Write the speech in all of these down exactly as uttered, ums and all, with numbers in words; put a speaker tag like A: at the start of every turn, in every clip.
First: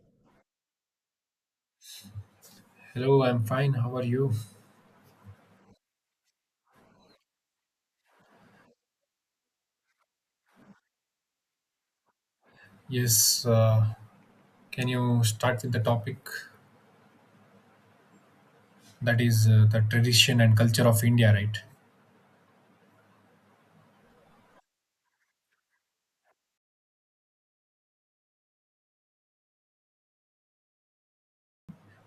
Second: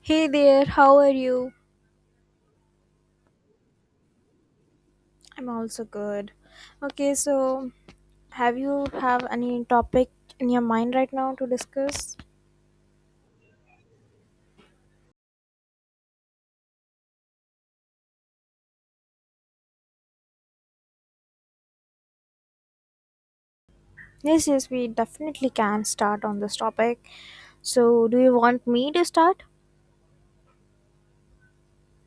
A: Hey there, how are you?
B: Hello, I'm fine. How are you?
A: I'm also good. Okay, so have you have any topic in your mind right now to discuss?
B: Yes, uh, can you start with the topic that is uh, the tradition and culture of India, right?
A: Yes, yes, we definitely can start on this topic. So, do you want me to start?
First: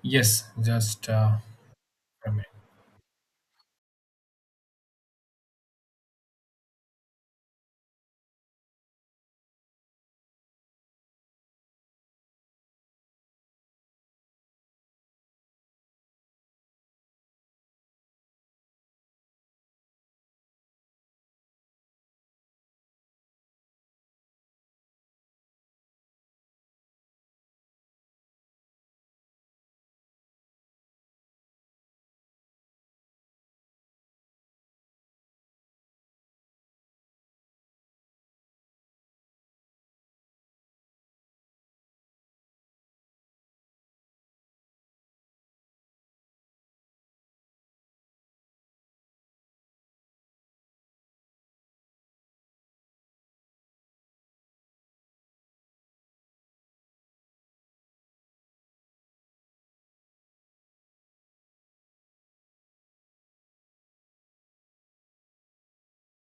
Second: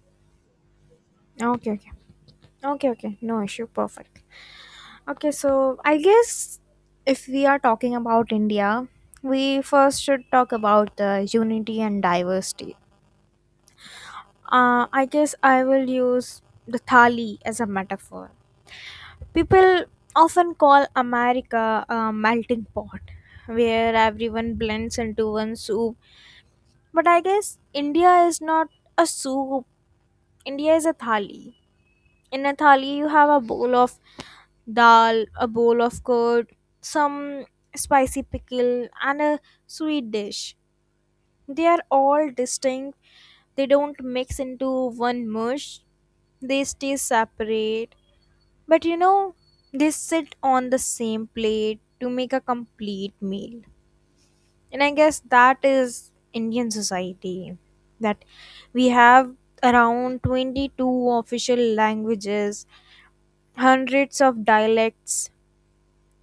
B: Yes, just uh,
A: Okay, okay.
B: a minute.
A: Okay, okay. No issue. Perfect. Okay, so I guess if we are talking about India, we first should talk about the unity and diversity. Uh, I guess I will use the thali as a metaphor. People often call America a melting pot where everyone blends into one soup. But I guess India is not a soup, India is a thali. In a thali, you have a bowl of dal, a bowl of curd, some spicy pickle, and a sweet dish. They are all distinct, they don't mix into one mush, they stay separate. But you know, they sit on the same plate to make a complete meal. And I guess that is Indian society, that we have around twenty-two official languages, hundreds of dialects,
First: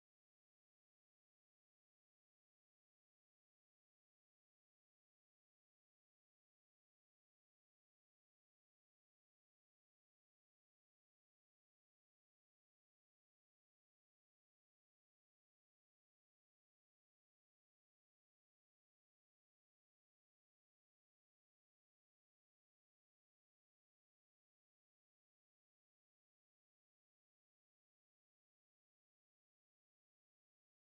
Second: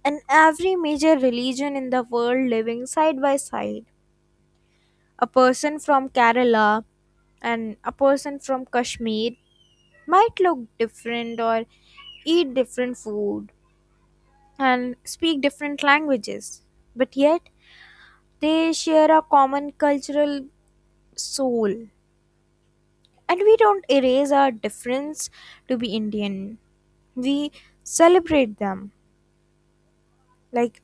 A: and every major religion in the world living side by side. A person from Kerala and a person from Kashmir might look different or eat different food and speak different languages, but yet they share a common cultural soul. And we don't erase our difference to be Indian, we celebrate them. Like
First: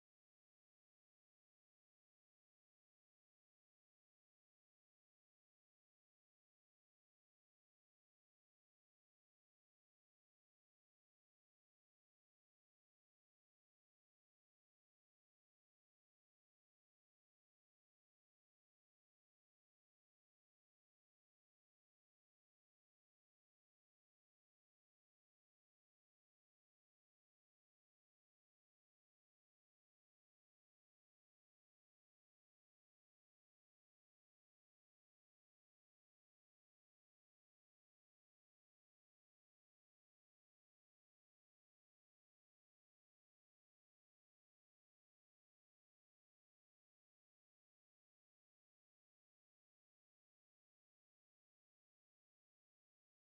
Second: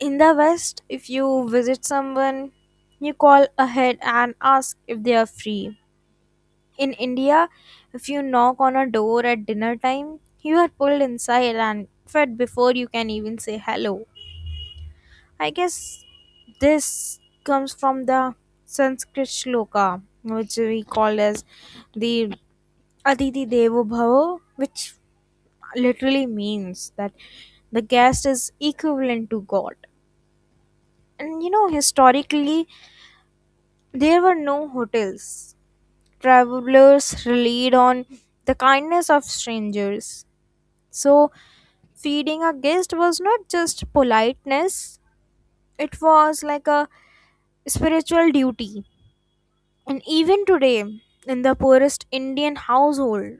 A: in the West, if you visit someone, you call ahead and ask if they are free. In India, if you knock on a door at dinner time, you are pulled inside and fed before you can even say hello. I guess this comes from the Sanskrit shloka, which we call as the Aditi Devo Bhava, which literally means that the guest is equivalent to God. And you know, historically, there were no hotels. Travelers relied on the kindness of strangers. So, feeding a guest was not just politeness, it was like a spiritual duty. And even today, in the poorest Indian household,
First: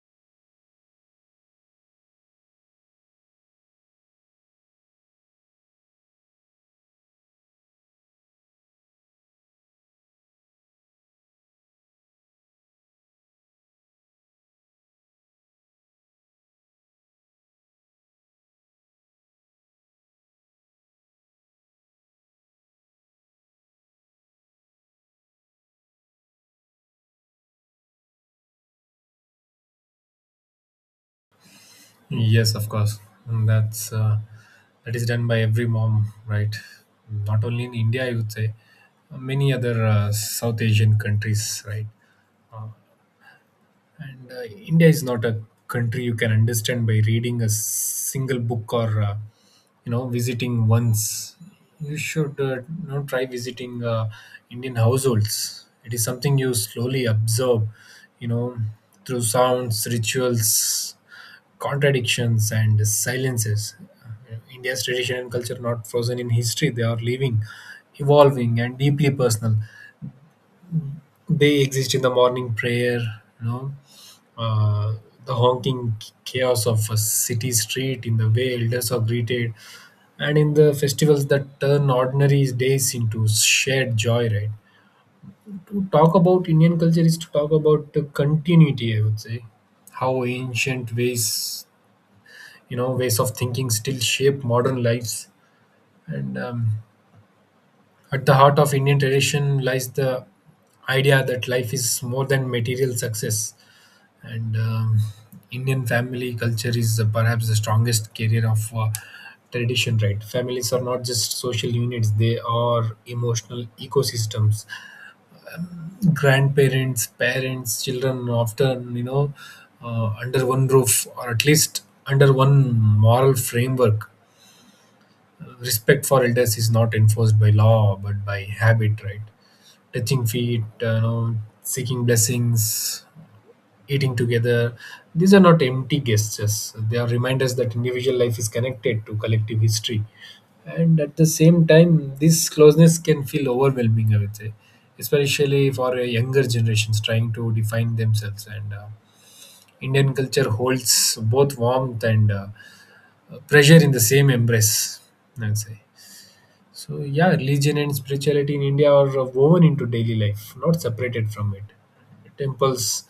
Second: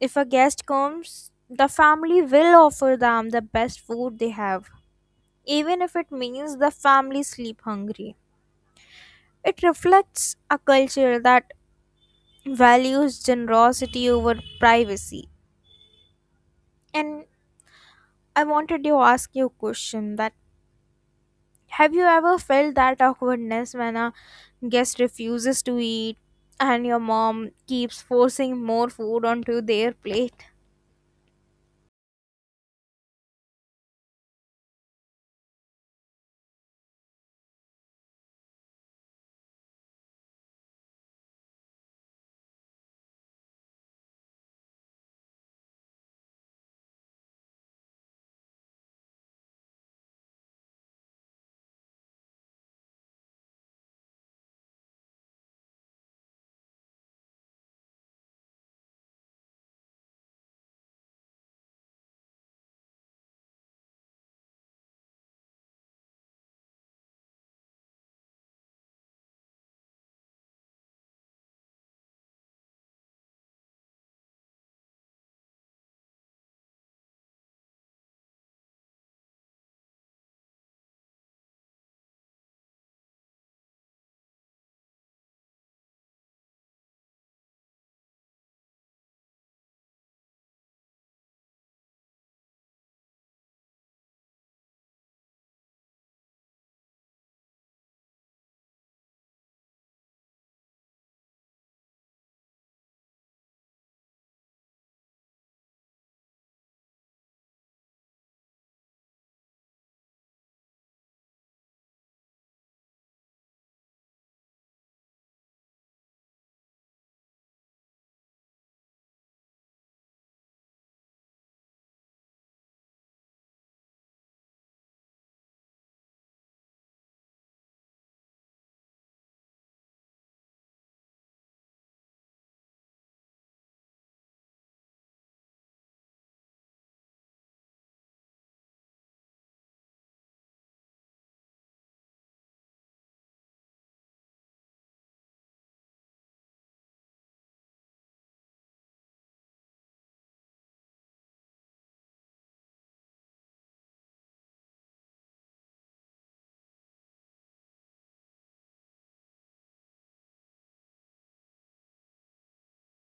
A: if a guest comes, the family will offer them the best food they have, even if it means the family sleep hungry. It reflects a culture that values generosity over privacy. And I wanted to ask you a question, that have you ever felt that awkwardness when a guest refuses to eat and your mom keeps forcing more food onto their plate?
B: Yes, of course. And That's uh, that is done by every mom, right? Not only in India, I would say many other uh, South Asian countries, right? And uh, India is not a country you can understand by reading a single book or uh, you know visiting once. You should uh, you know try visiting uh, Indian households. It is something you slowly observe, you know, through sounds, rituals, contradictions, and silences. India's tradition and culture are not frozen in history; they are living, evolving, and deeply personal. They exist in the morning prayer, you know, uh, the honking chaos of a city street, in the way elders are greeted, and in the festivals that turn ordinary days into shared joy, right? To talk about Indian culture is to talk about the continuity, I would say, how ancient ways, you know, ways of thinking still shape modern lives. And um, At the heart of Indian tradition lies the idea that life is more than material success. And um, Indian family culture is uh, perhaps the strongest carrier of uh, tradition. Right, families are not just social units; they are emotional ecosystems. Grandparents, parents, children often, you know, uh, under one roof, or at least under one moral framework. Respect for elders is not enforced by law but by habit. Right, touching feet, uh, you know, seeking blessings, eating together. These are not empty gestures. They are reminders that individual life is connected to collective history. And at the same time, this closeness can feel overwhelming, I would say, especially for a younger generations trying to define themselves. And uh, Indian culture holds both warmth and uh, pressure in the same embrace, I would say. So yeah, religion and spirituality in India are uh, woven into daily life, not separated from it. Temples,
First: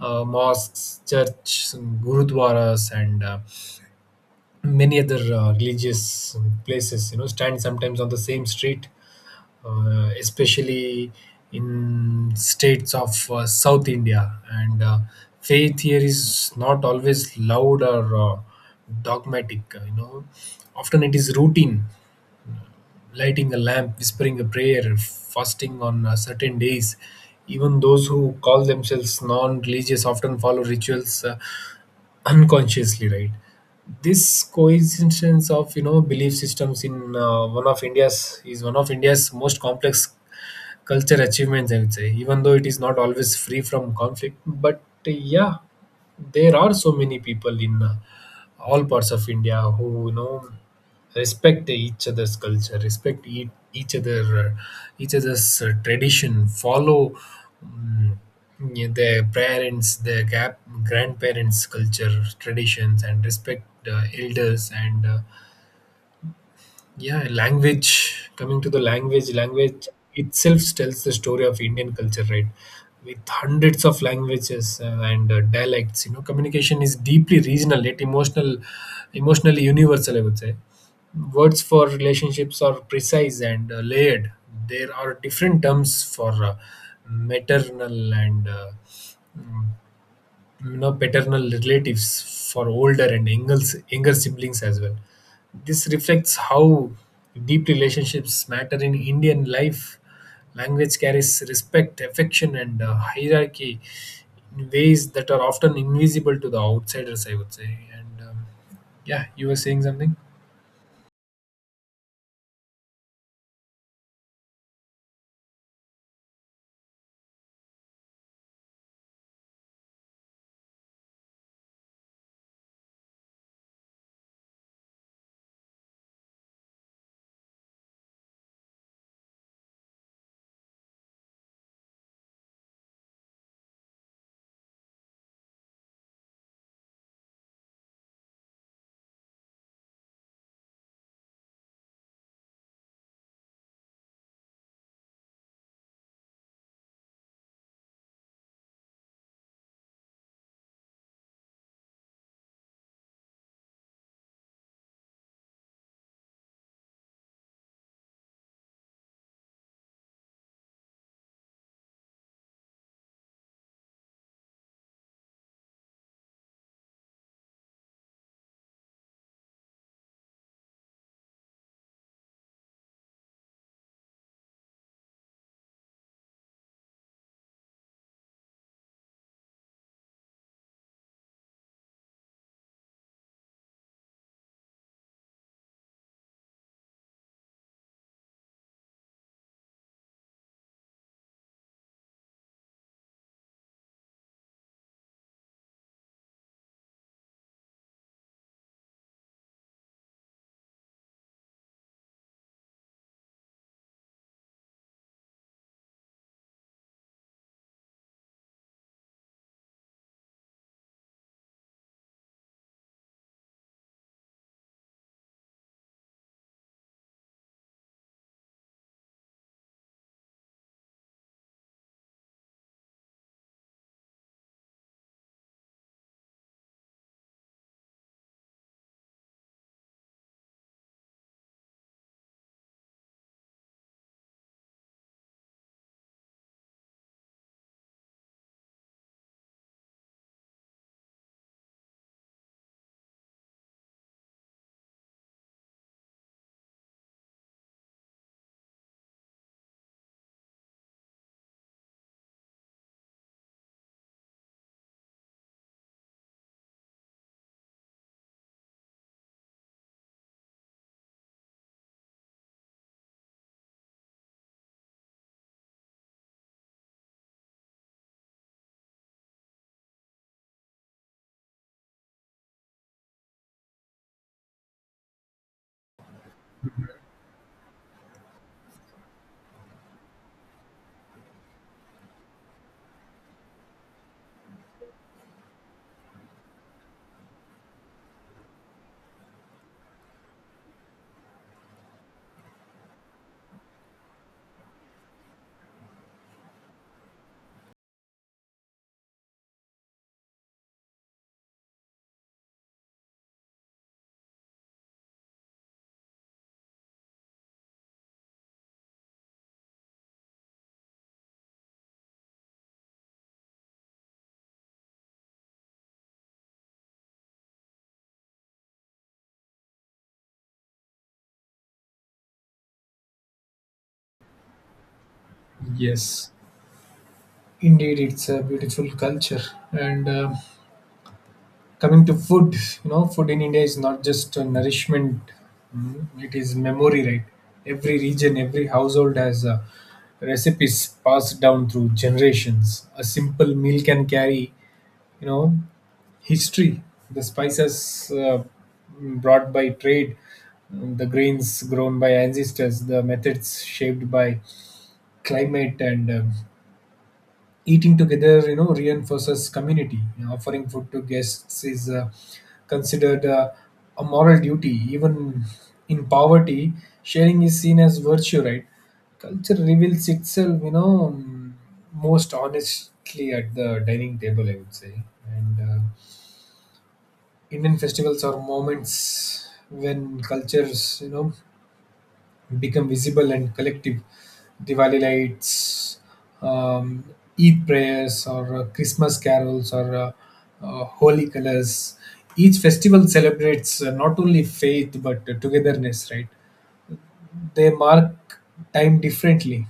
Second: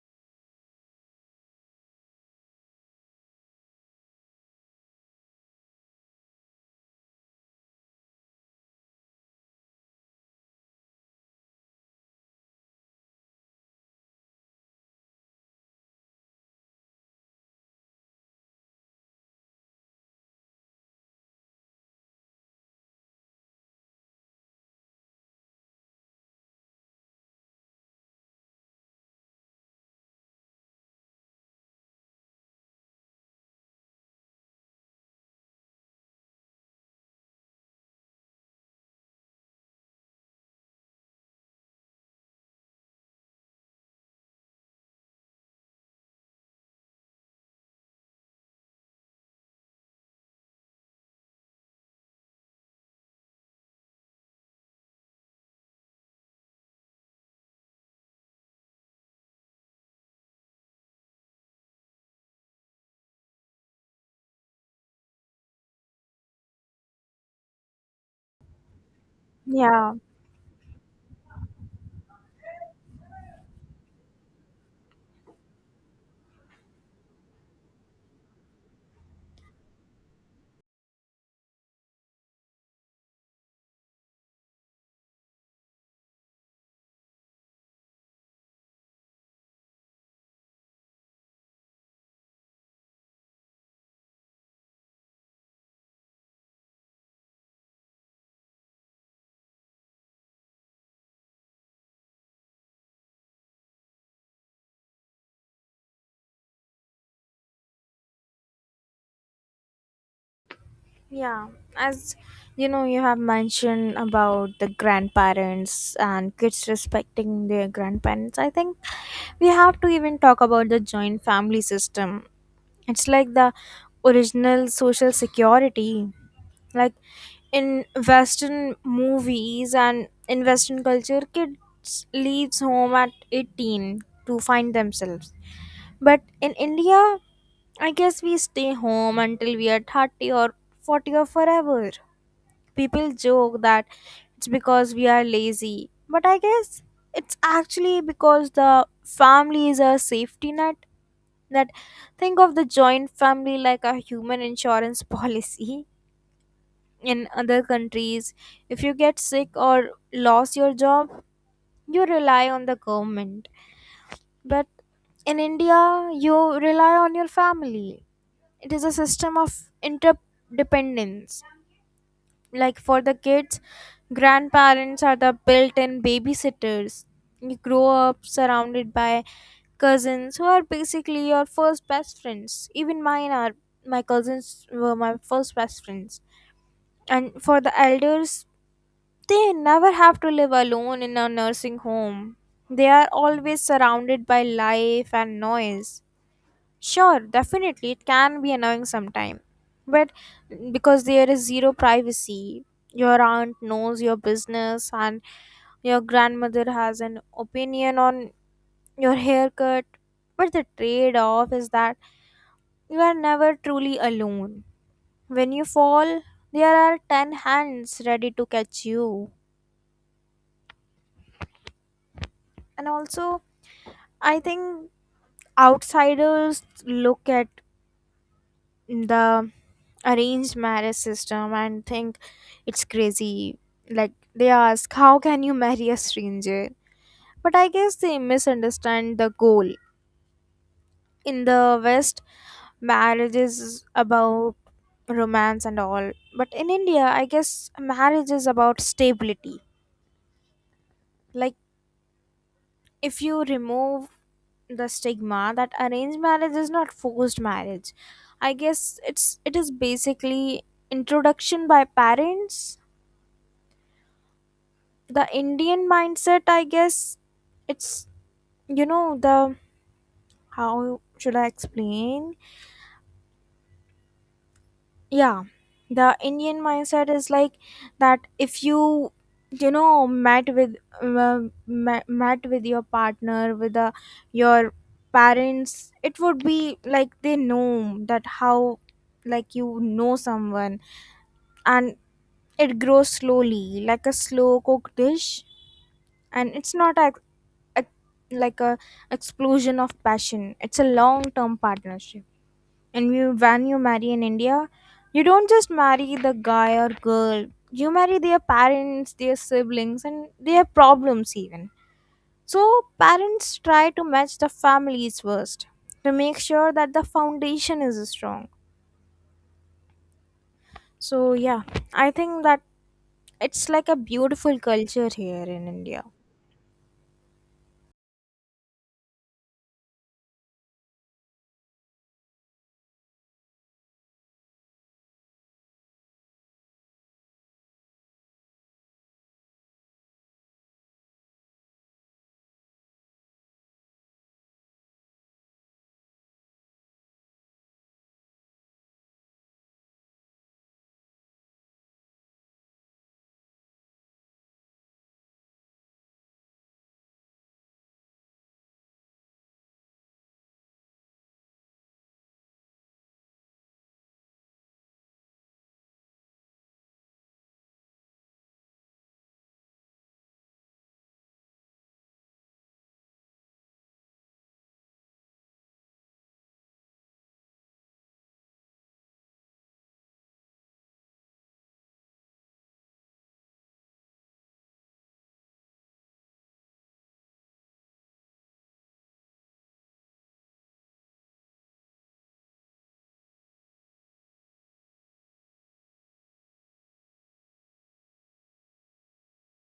B: uh, mosques, churches, and gurudwaras, and uh, many other uh, religious um, places, you know, stand sometimes on the same street, uh, especially in states of uh, South India. And uh, faith here is not always loud or uh, dogmatic. You know, often it is routine: lighting a lamp, whispering a prayer, fasting on uh, certain days. Even those who call themselves non religious often follow rituals uh, unconsciously, right? This coincidence of, you know, belief systems in uh, one of India's is one of India's most complex culture achievements, I would say, even though it is not always free from conflict. But uh, yeah, there are so many people in uh, all parts of India who, you know, respect each other's culture, respect e- each other, uh, each other's uh, tradition, follow um, yeah, their parents, their gap, grandparents' culture, traditions, and respect uh, elders and uh, yeah, language. Coming to the language, language
A: Yeah.
B: itself tells the story of Indian culture, right? With hundreds of languages uh, and uh, dialects, you know, communication is deeply regional, yet emotional, emotionally universal. I would say words for relationships are precise and uh, layered. There are different terms for uh, maternal and uh, mm, you know, paternal relatives, for older and younger younger siblings as well. This reflects how deep relationships matter in Indian life. Language carries respect, affection, and uh, hierarchy in ways that are often invisible to the outsiders, I would say. And um, Yeah, you were saying something?
A: Yeah, as you know, you have mentioned about the grandparents and kids respecting their grandparents. I think we have to even talk about the joint family system. It's like the original social security. Like in Western movies and in Western culture, kids leaves home at eighteen to find themselves. But in India, I guess we stay home until we are thirty or forty or forever. People joke that it's because we are lazy, but I guess it's actually because the family is a safety net. That think of the joint family like a human insurance policy. In other countries, if you get sick or lost your job, you rely on the government. But in India, you rely on your family. It is a system of interdependence. Like, for the kids, grandparents are the built-in babysitters. You grow up surrounded by cousins who are basically your first best friends. Even mine are My cousins were my first best friends. And for the elders, they never have to live alone in a nursing home. They are always surrounded by life and noise. Sure, definitely. It can be annoying sometime. But because there is zero privacy, your aunt knows your business and your grandmother has an opinion on your haircut. But the trade off is that you are never truly alone. When you fall, there are ten hands ready to catch you. And also, I think outsiders look at the arranged marriage system and think it's crazy. Like they ask, how can you marry a stranger? But I guess they misunderstand the goal. In the West, marriage is about romance and all. But in India, I guess marriage is about stability. Like, if you remove the stigma that arranged marriage is not forced marriage. I guess it's it is basically introduction by parents. The Indian mindset, I guess it's you know the how should I explain? Yeah, the Indian mindset is like that if you you know met with uh, met, met with your partner with the, your parents, it would be like they know that, how, like, you know someone. And it grows slowly, like a slow cooked dish. And it's not a, like a explosion of passion, it's a long term partnership. And you, when you marry in India, you don't just marry the guy or girl, you marry their parents, their siblings, and their problems even. So parents try to match the families first to make sure that the foundation is strong. So yeah, I think that it's like a beautiful culture here in India.
B: Yes, indeed, it's a beautiful culture, and um coming to food, you know, food in India is not just a nourishment; mm, it is memory, right? Every region, every household has uh, recipes passed down through generations. A simple meal can carry, you know, history. The spices uh, brought by trade, the grains grown by ancestors, the methods shaped by climate, and um eating together, you know, reinforces community. You know, offering food to guests is uh, considered uh, a moral duty. Even in poverty, sharing is seen as virtue, right? Culture reveals itself, you know, um, most honestly at the dining table, I would say. And uh, Indian festivals are moments when cultures, you know, become visible and collective. Diwali lights, um, Eid prayers, or uh, Christmas carols, or uh, uh, holy colors. Each festival celebrates uh, not only faith but uh, togetherness, right? They mark time differently,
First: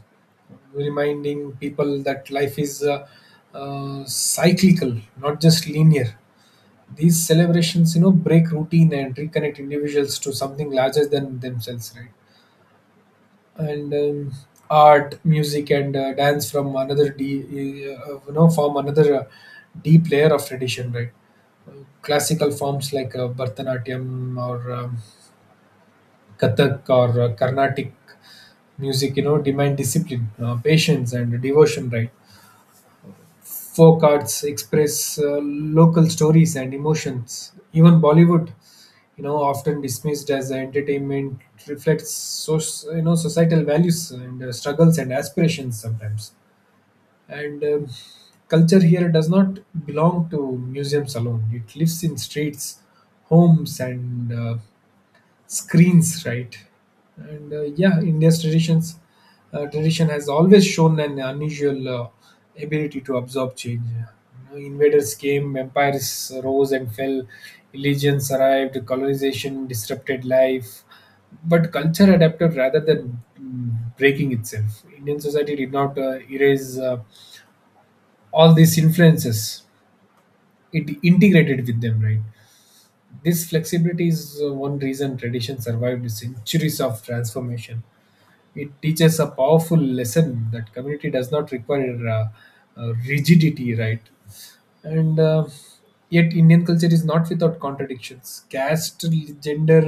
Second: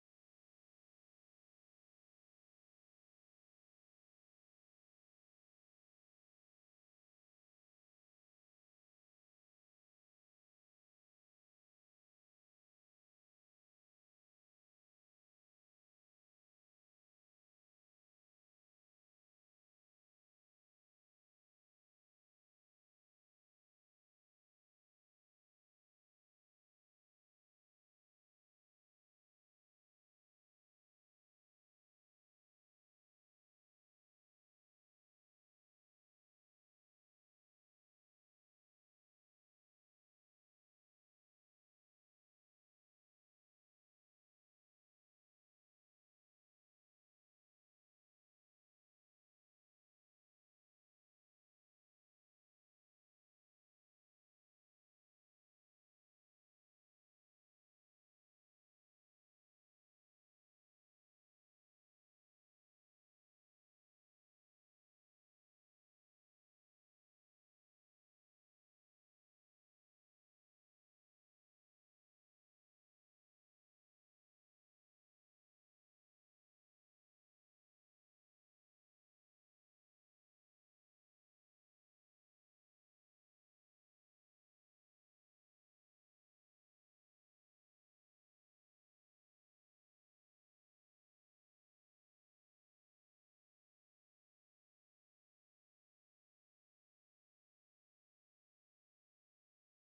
B: reminding people that life is uh, uh, cyclical, not just linear. These celebrations, you know, break routine and reconnect individuals to something larger than themselves, right? and um, Art, music, and uh, dance from another D, uh, you know, form another uh, deep layer of tradition, right? Classical forms like uh, Bharatanatyam or um, Kathak or uh, Carnatic music, you know, demand discipline, uh, patience, and devotion, right? Folk arts express uh, local stories and emotions. Even Bollywood, you know, often dismissed as entertainment, reflects, so, you know, societal values and uh, struggles and aspirations sometimes. And um, Culture here does not belong to museums alone; it lives in streets, homes, and uh, screens, right? and uh, yeah, India's traditions uh, tradition has always shown an unusual uh, ability to absorb change. You know, invaders came, empires rose and fell, religions arrived, colonization disrupted life, but culture adapted rather than mm, breaking itself. Indian society did not uh, erase uh, all these influences; it integrated with them, right? This flexibility is uh, one reason tradition survived centuries of transformation. It teaches a powerful lesson that community does not require uh, uh, rigidity, right? and uh, yet Indian culture is not without contradictions: caste, gender,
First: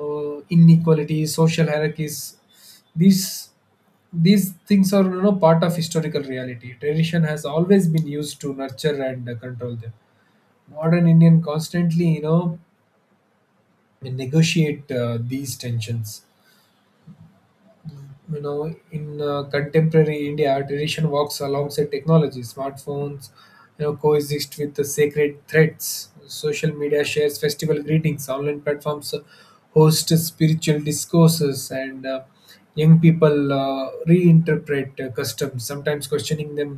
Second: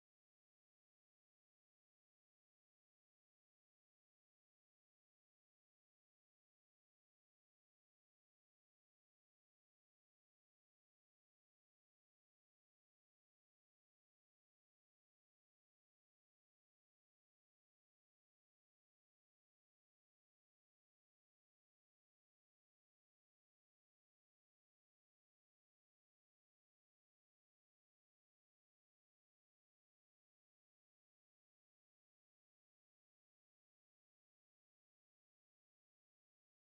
B: uh, inequality, social hierarchies. These these things are, you know, part of historical reality; tradition has always been used to nurture and uh, control them. Modern Indian constantly, you know, negotiate uh, these tensions, you know, in uh, contemporary India. Tradition walks alongside technology; smartphones, you know, coexist with the sacred threads, social media shares festival greetings, online platforms host spiritual discourses, and uh, young people uh, reinterpret uh, customs, sometimes questioning them,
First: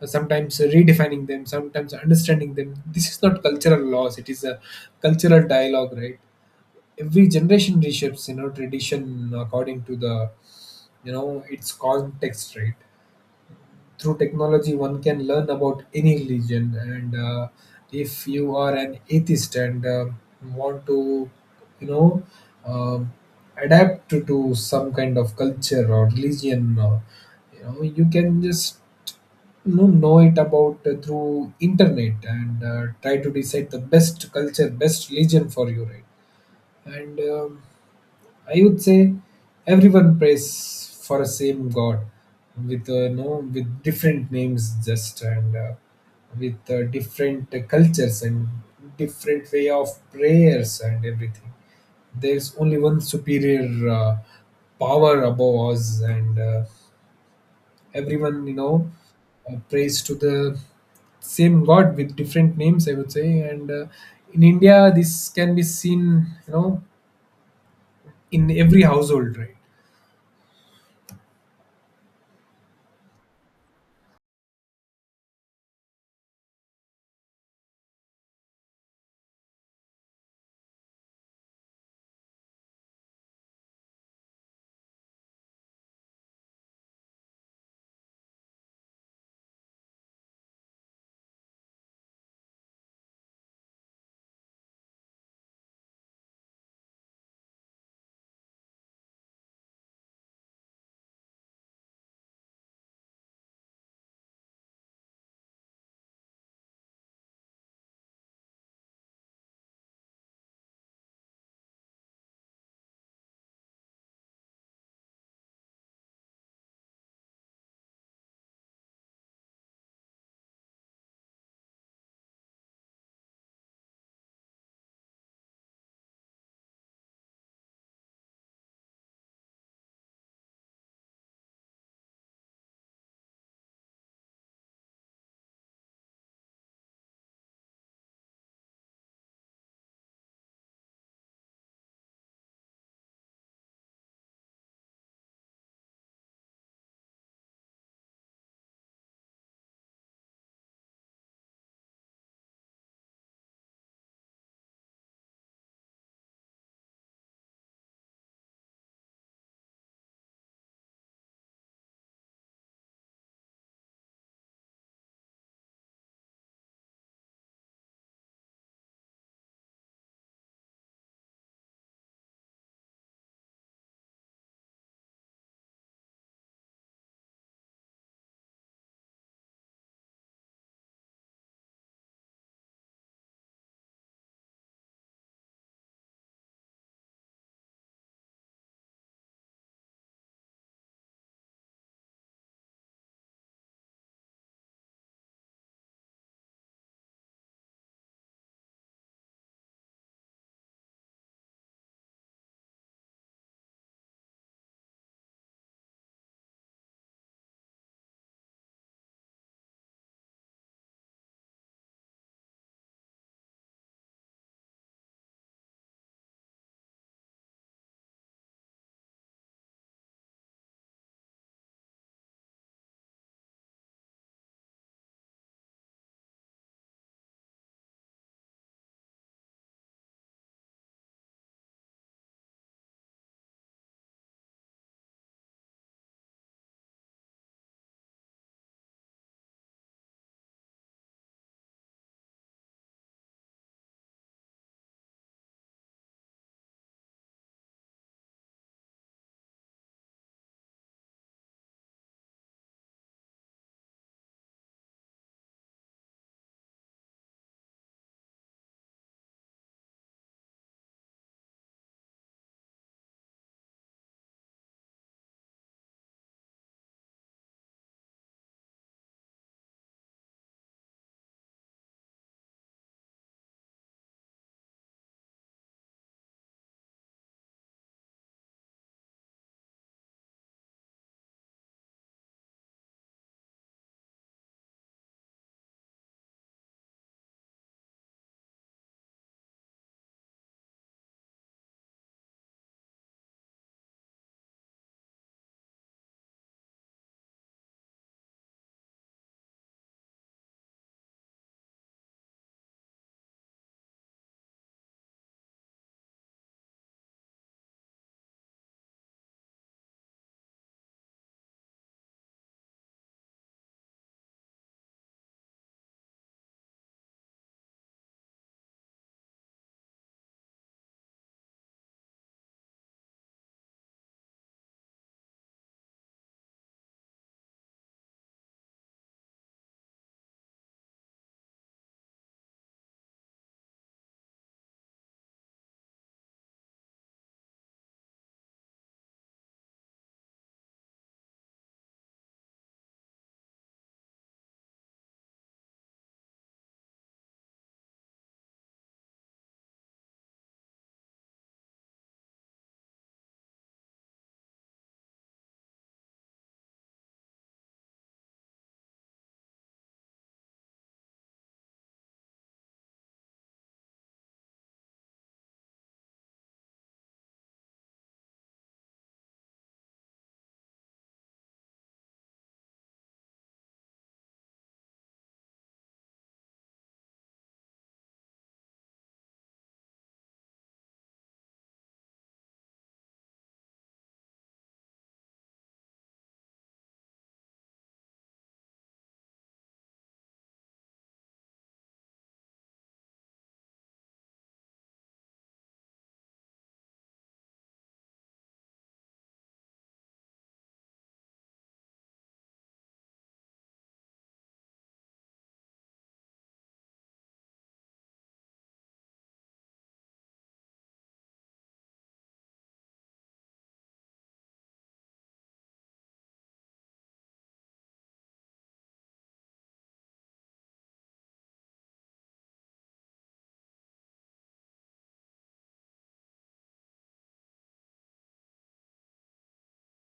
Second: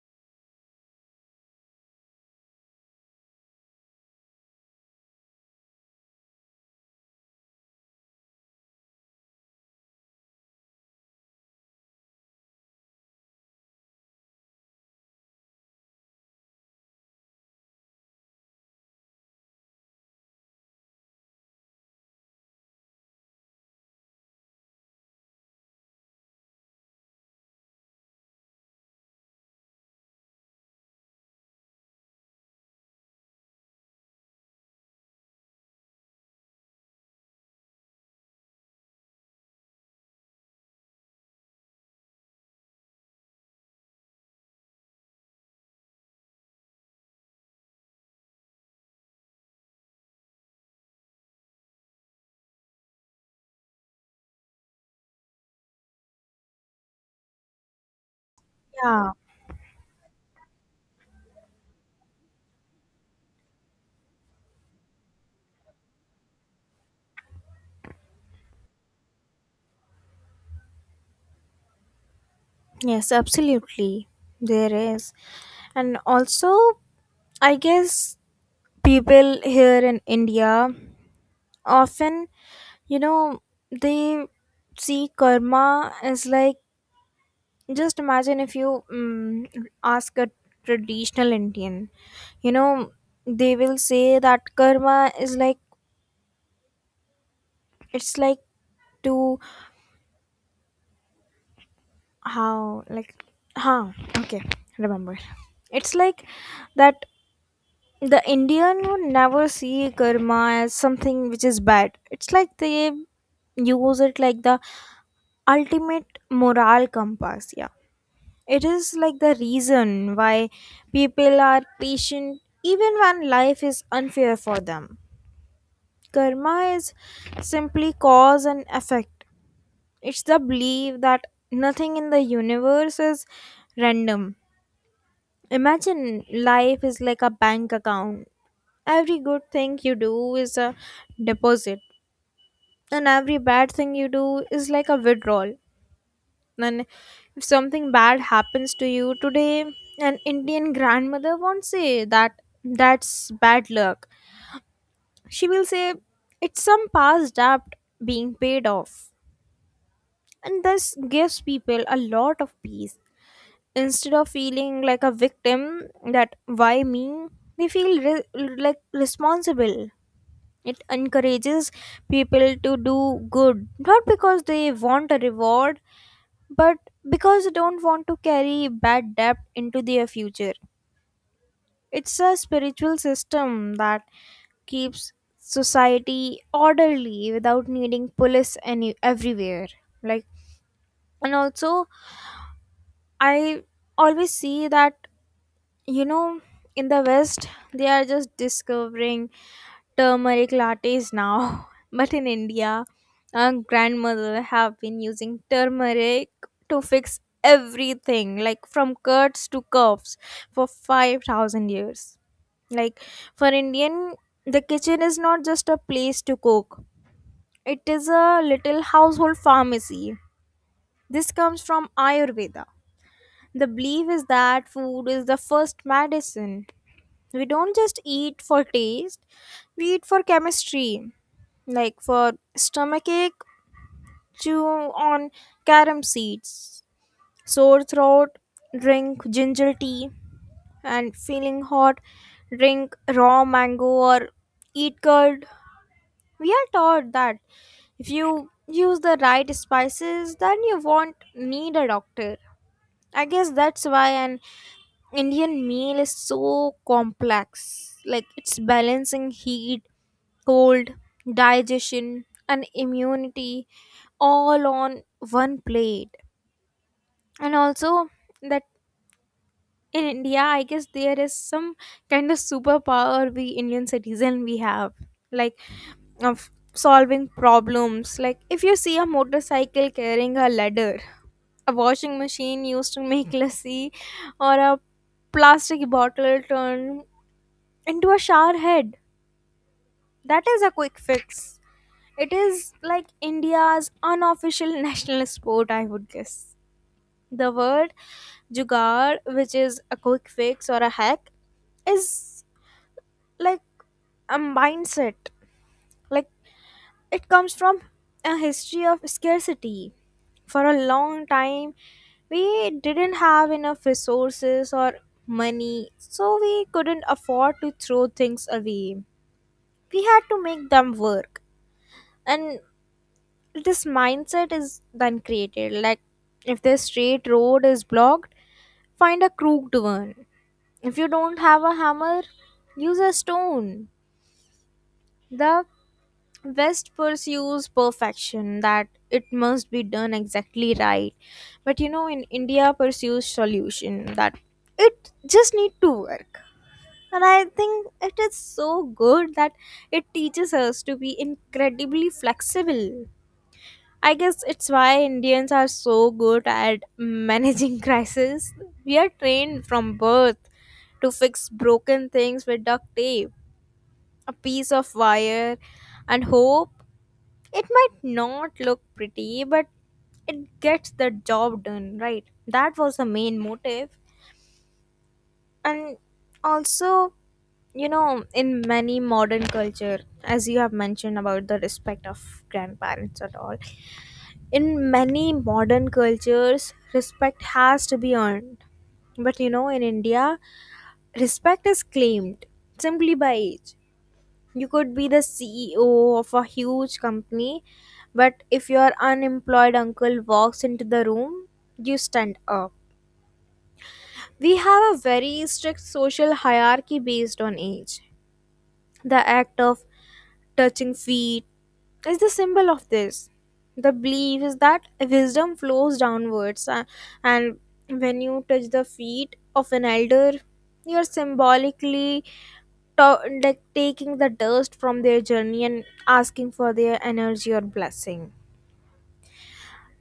B: uh, sometimes redefining them, sometimes understanding them. This is not cultural loss; it is a cultural dialogue, right? Every generation reshapes, you know, tradition according to the, you know, its context, right? Through technology, one can learn about any religion, and uh, if you are an atheist and uh, want to, you know, um adapt to, to some kind of culture or religion, uh, you know, you can just, you know, know it about uh, through internet and uh, try to decide the best culture, best religion for you, right? and um, I would say everyone prays for a same God with uh, no with different names, just, and uh, with uh, different uh, cultures and different way of prayers and everything. There's only one superior uh, power above us, and uh, everyone, you know,
A: Yeah.
B: uh, prays to the same god with different names, I would say, and uh, in India this can be seen, you know, in every household, right?
A: Yes, absolutely. There is. And also, I guess people here in India often, you know, they see karma as like, just imagine if you mm ask a traditional Indian, you know, they will say that karma is like it's like to how like how okay remember it's like that the Indian would never see karma as something which is bad. It's like they use it like the ultimate moral compass. Yeah, it is like the reason why people are patient even when life is unfair for them. Karma is simply cause and effect. It's the belief that nothing in the universe is random. Imagine life is like a bank account. Every good thing you do is a deposit, and every bad thing you do is like a withdrawal. And if something bad happens to you today, an Indian grandmother won't say that that's bad luck. She will say it's some past debt being paid off. And this gives people a lot of peace. Instead of feeling like a victim, that why me, they feel re- like responsible. It encourages people to do good, not because they want a reward, but because you don't want to carry bad debt into their future. It's a spiritual system that keeps society orderly without needing police any everywhere. Like, and also, I always see that, you know, in the West they are just discovering turmeric lattes now, but in India, our grandmother have been using turmeric to fix everything, like from cuts to coughs, for five thousand years. Like, for Indian, the kitchen is not just a place to cook, it is a little household pharmacy. This comes from Ayurveda. The belief is that food is the first medicine. We don't just eat for taste, we eat for chemistry. Like, for stomachache, chew on carom seeds. Sore throat, drink ginger tea. And feeling hot, drink raw mango or eat curd. We are taught that if you use the right spices, then you won't need a doctor. I guess that's why an Indian meal is so complex, like it's balancing heat, cold, digestion, and immunity all on one plate. And also, that in India, I guess there is some kind of superpower we Indian citizen we have, like, of solving problems. Like, if you see a motorcycle carrying a ladder, a washing machine used to make lassi, or a plastic bottle turned into a shower head. That is a quick fix. It is like India's unofficial national sport, I would guess. The word jugaad, which is a quick fix or a hack, is like a mindset. Like, it comes from a history of scarcity. For a long time, we didn't have enough resources or money, so we couldn't afford to throw things away. We had to make them work. And this mindset is then created, like, if the straight road is blocked, find a crooked one. If you don't have a hammer, use a stone. The West pursues perfection, that it must be done exactly right. But you know, in India pursues solution, that it just need to work. And I think it is so good that it teaches us to be incredibly flexible. I guess it's why Indians are so good at managing crises. We are trained from birth to fix broken things with duct tape, a piece of wire, and hope. It might not look pretty, but it gets the job done, right? That was the main motive. And also, you know, in many modern culture, as you have mentioned about the respect of grandparents at all, in many modern cultures, respect has to be earned. But you know, in India, respect is claimed simply by age. You could be the C E O of a huge company, but if your unemployed uncle walks into the room, you stand up. We have a very strict social hierarchy based on age. The act of touching feet is the symbol of this. The belief is that wisdom flows downwards, a- and when you touch the feet of an elder, you're symbolically to- like taking the dust from their journey and asking for their energy or blessing.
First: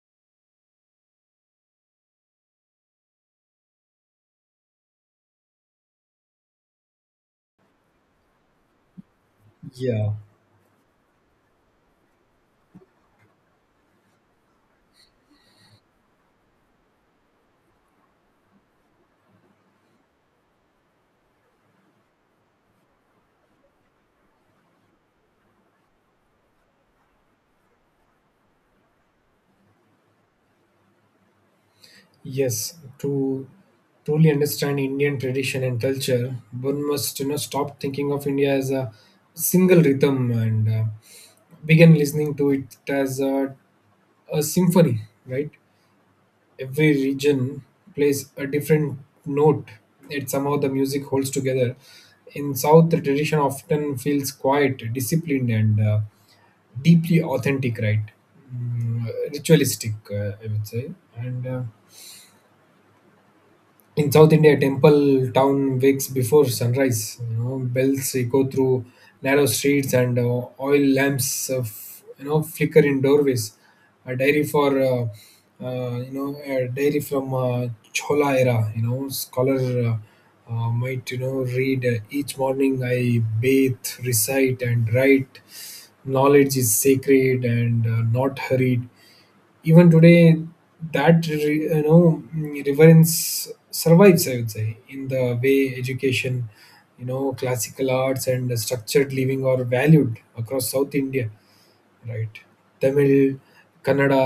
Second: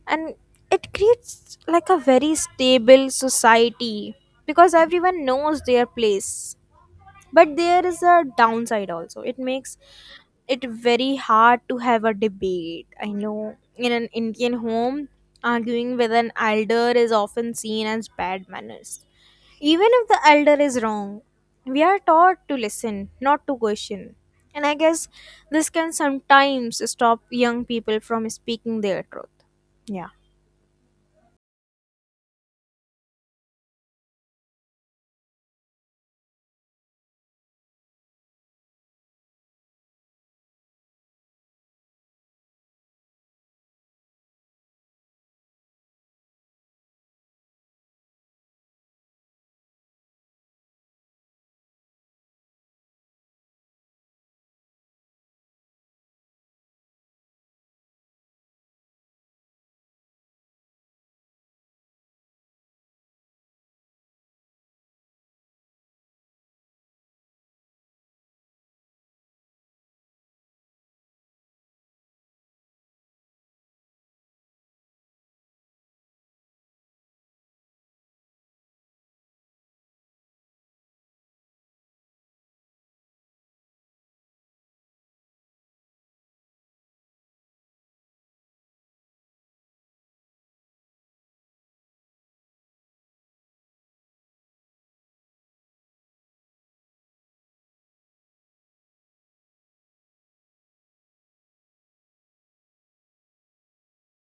A: And it creates like a very stable society because everyone knows their place. But there is a downside also, it makes
B: Yeah.
A: it very hard to have a debate. I know in an Indian home, arguing with an elder is often seen as bad manners, even if the elder is wrong. We are taught to listen, not to question. And I guess this can sometimes stop young people from speaking their truth. Yeah.
B: Yes, to truly understand Indian tradition and culture, one must, you know, stop thinking of India as a single rhythm and uh, begin listening to it as a, a symphony. Right, every region plays a different note, yet somehow the music holds together. In South, the tradition often feels quiet, disciplined, and uh, deeply authentic. Right. Mm, ritualistic, uh, I would say. And. Uh, in South India, temple town wakes before sunrise. You know, bells echo through narrow streets, and uh, oil lamps, uh, f- you know, flicker in doorways. A dairy for, uh, uh, you know, a dairy from uh, Chola era. You know, scholar, uh, uh, might, you know, read uh, each morning. I bathe, recite, and write. Knowledge is sacred and uh, not hurried. Even today, that re- you know, reverence survives, I would say, in the way education, you know, classical arts, and structured living are valued across South India, right? Tamil, Kannada,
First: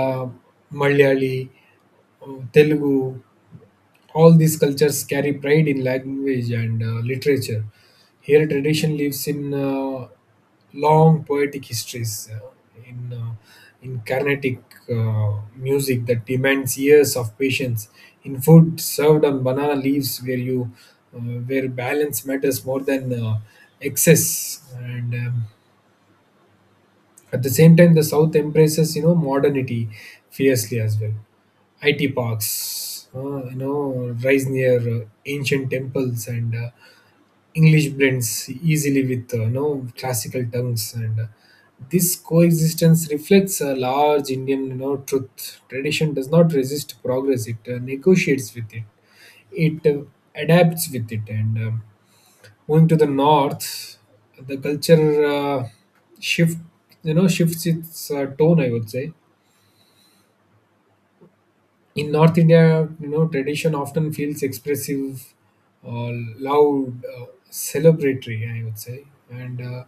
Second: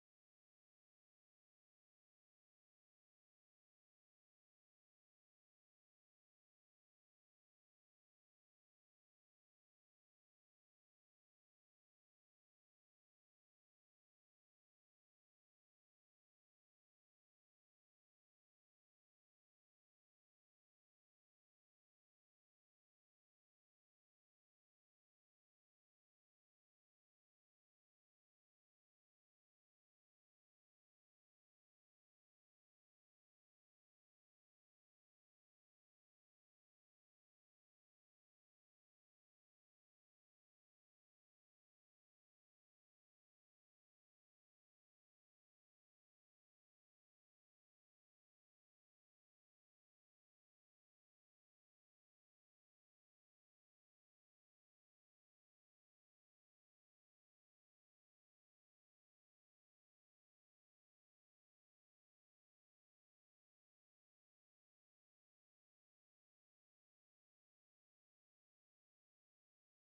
B: Malayali, uh, Telugu. All these cultures carry pride in language and uh, literature. Here, tradition lives in uh, long poetic histories, uh, in uh, in Carnatic uh, music that demands years of patience, in food served on banana leaves, where you uh, where balance matters more than uh, excess, and um, at the same time, the South embraces, you know, modernity fiercely as well. I T parks, uh, you know, rise near uh, ancient temples, and uh, English blends easily with, uh, you know, classical tongues, and uh, this coexistence reflects a large Indian, you know, truth. Tradition does not resist progress; it uh, negotiates with it, it uh, adapts with it, and um, moving to the north, the culture uh, shift, you know, shifts its uh, tone, I would say. In North India, you know, tradition often feels expressive, uh, loud, uh, celebratory, I would say, and uh,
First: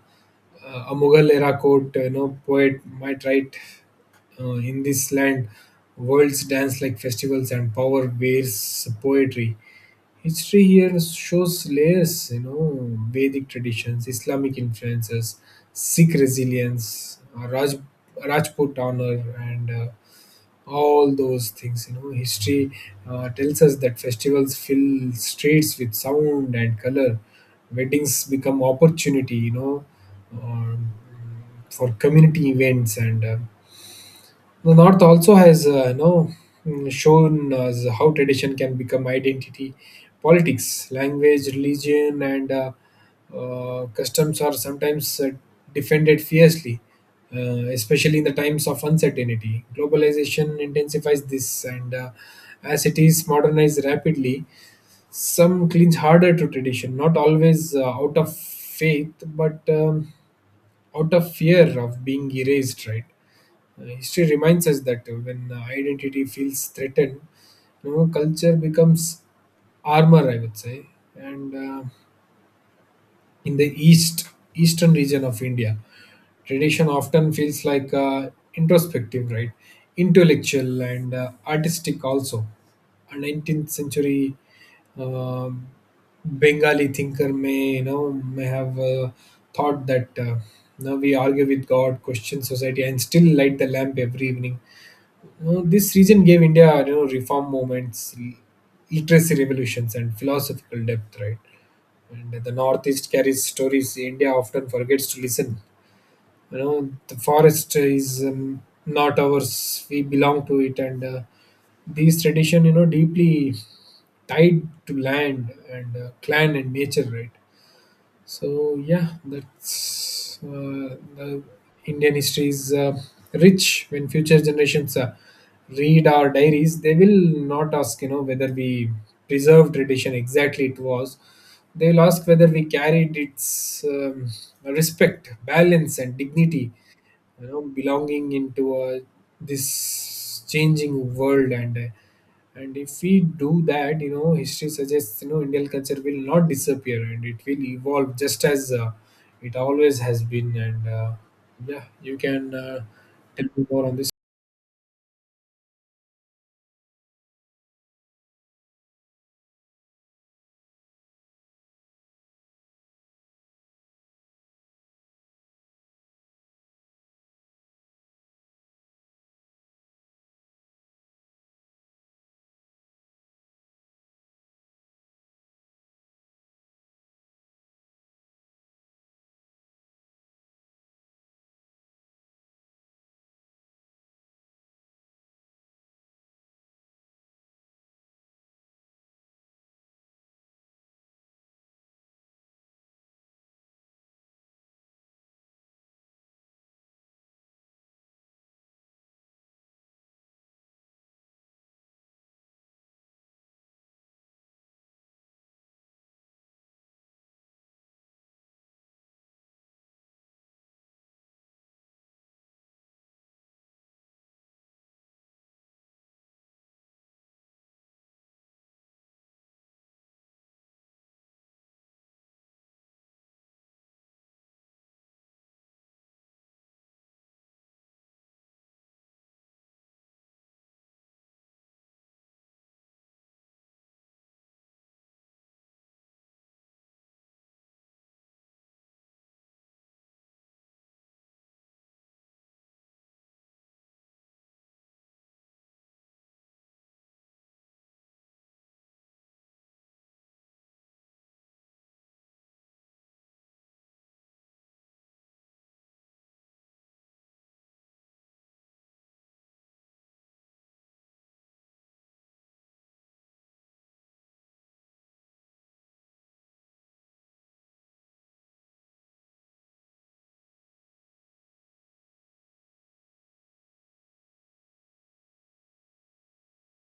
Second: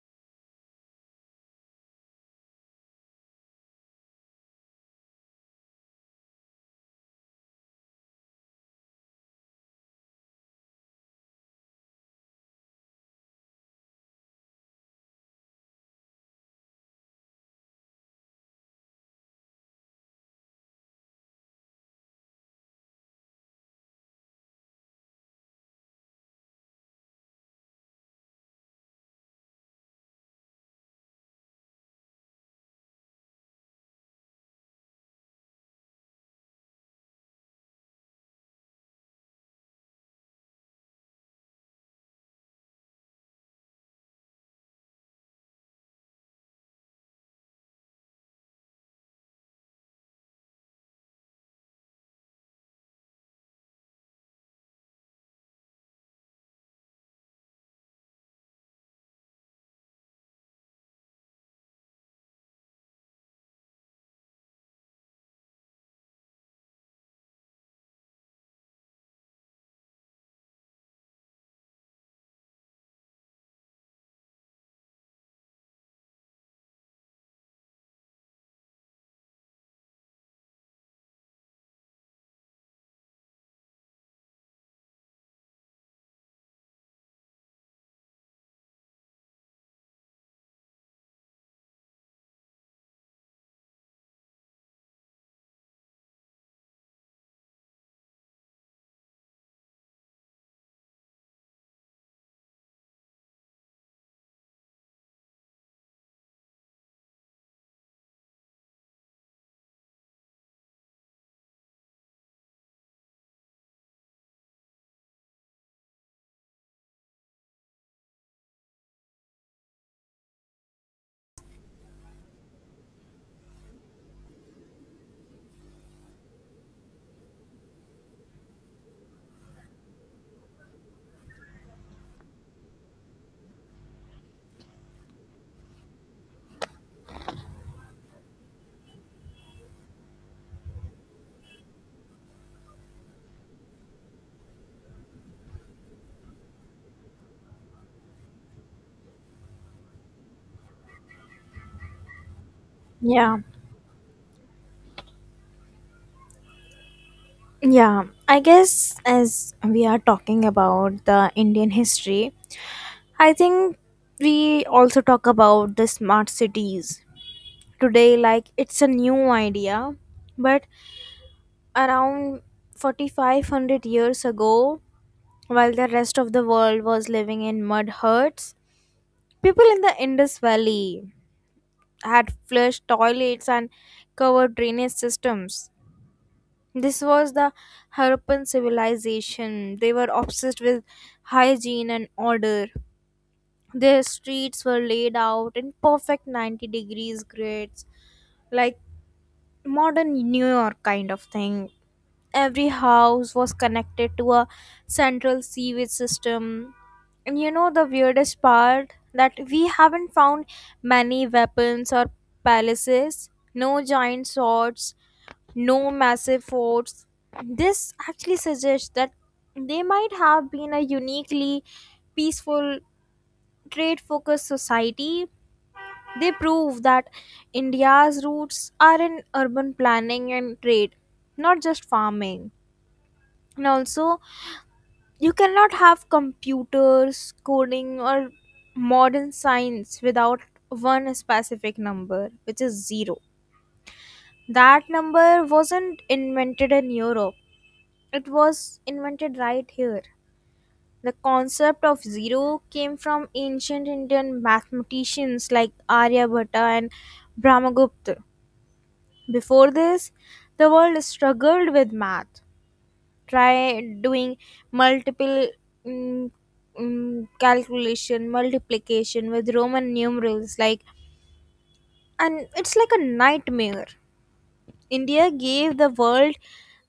B: uh, a Mughal era court, you know, poet might write. Uh, in this land, worlds dance like festivals and power wears poetry. History here shows layers, you know, Vedic traditions, Islamic influences, Sikh resilience, uh, Raj, Rajput honor, and uh, all those things. You know, history uh, tells us that festivals fill streets with sound and color. Weddings become opportunity, you know, um, for community events, and uh, the North also has, uh, you know, mm, shown us how tradition can become identity. Politics, language, religion, and uh, uh, customs are sometimes uh, defended fiercely, uh, especially in the times of uncertainty. Globalization intensifies this, and uh, as cities modernize rapidly, some cling harder to tradition, not always uh, out of faith, but um, out of fear of being erased, right? Uh, history reminds us that uh, when uh, identity feels threatened, you know, culture becomes armor, I would say. And uh, In the east, eastern region of India, tradition often feels like uh, introspective, right? Intellectual and uh, artistic also. A nineteenth century um Bengali thinker may, you know, may have uh, thought that, uh, now we argue with God, question society, and still light the lamp every evening. Uh, this region gave India, you know, reform movements, l- literacy revolutions, and philosophical depth, right? And the Northeast carries stories India often forgets to listen. You know, the forest is, um, not ours; we belong to it, and uh, these tradition, you know, deeply tied to land and uh, clan and nature, right? So yeah, that's uh, the Indian history is uh, rich. When future generations uh, read our diaries, they will not ask, you know, whether we preserve tradition exactly it was. They will ask whether we carried its um, respect, balance, and dignity. You know, belonging into uh, this changing world, and uh, and if we do that, you know, history suggests, you know, Indian culture will not disappear and it will evolve just as uh, it always has been. And uh, Yeah, you can uh,
A: Yeah.
B: tell me more on this.
A: Yeah, I guess, as we are talking about the Indian history, I think we also talk about the smart cities today, like it's a new idea. But around forty-five hundred years ago, while the rest of the world was living in mud huts, people in the Indus Valley had flush toilets and covered drainage systems. This was the Harappan civilization. They were obsessed with hygiene and order. Their streets were laid out in perfect ninety degrees grids, like modern New York kind of thing. Every house was connected to a central sewage system. And you know the weirdest part, that we haven't found many weapons or palaces, no giant swords, no massive forts. This actually suggests that they might have been a uniquely peaceful trade focused society. They prove that India's roots are in urban planning and trade, not just farming. And also, you cannot have computers, coding, or modern science without one specific number, which is zero. That number wasn't invented in Europe, it was invented right here. The concept of zero came from ancient Indian mathematicians like Aryabhatta and Brahmagupta. Before this, the world struggled with math. Try doing multiple mm, mm, calculation, multiplication with Roman numerals, like, and it's like a nightmare. India gave the world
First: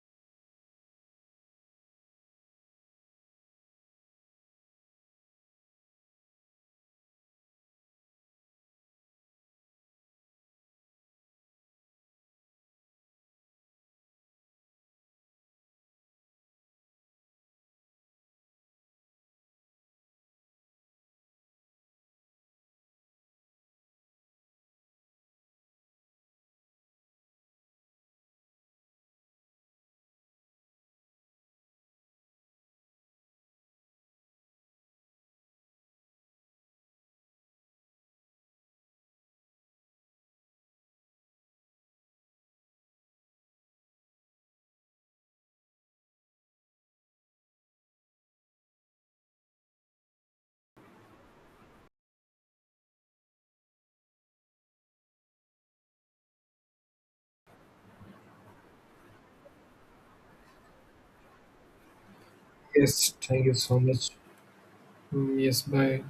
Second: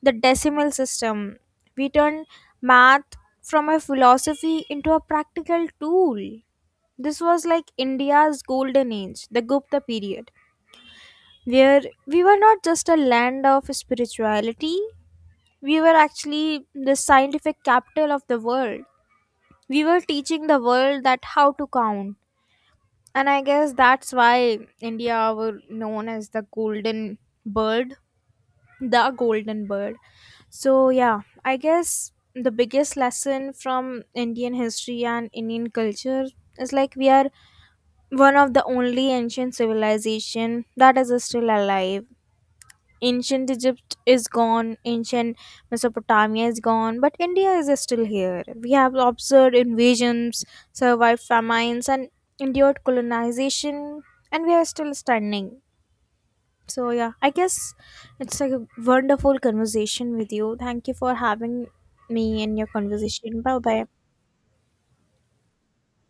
A: the decimal system. We turned math from a philosophy into a practical tool. This was like India's golden age, the Gupta period, where we were not just a land of spirituality, we were actually the scientific capital of the world. We were teaching the world that how to count. And I guess that's why India were known as the golden bird, the golden bird. So yeah, I guess the biggest lesson from Indian history and Indian culture is like we are one of the only ancient civilization that is still alive. Ancient Egypt is gone, ancient Mesopotamia is gone, but India is still here. We have observed invasions, survived famines, and endured colonization, and we are still standing. So yeah, I guess it's like a wonderful conversation with you. Thank you for having me in your
B: Yes,
A: conversation.
B: thank you
A: Bye
B: so
A: bye.
B: much. Mm, yes, bye.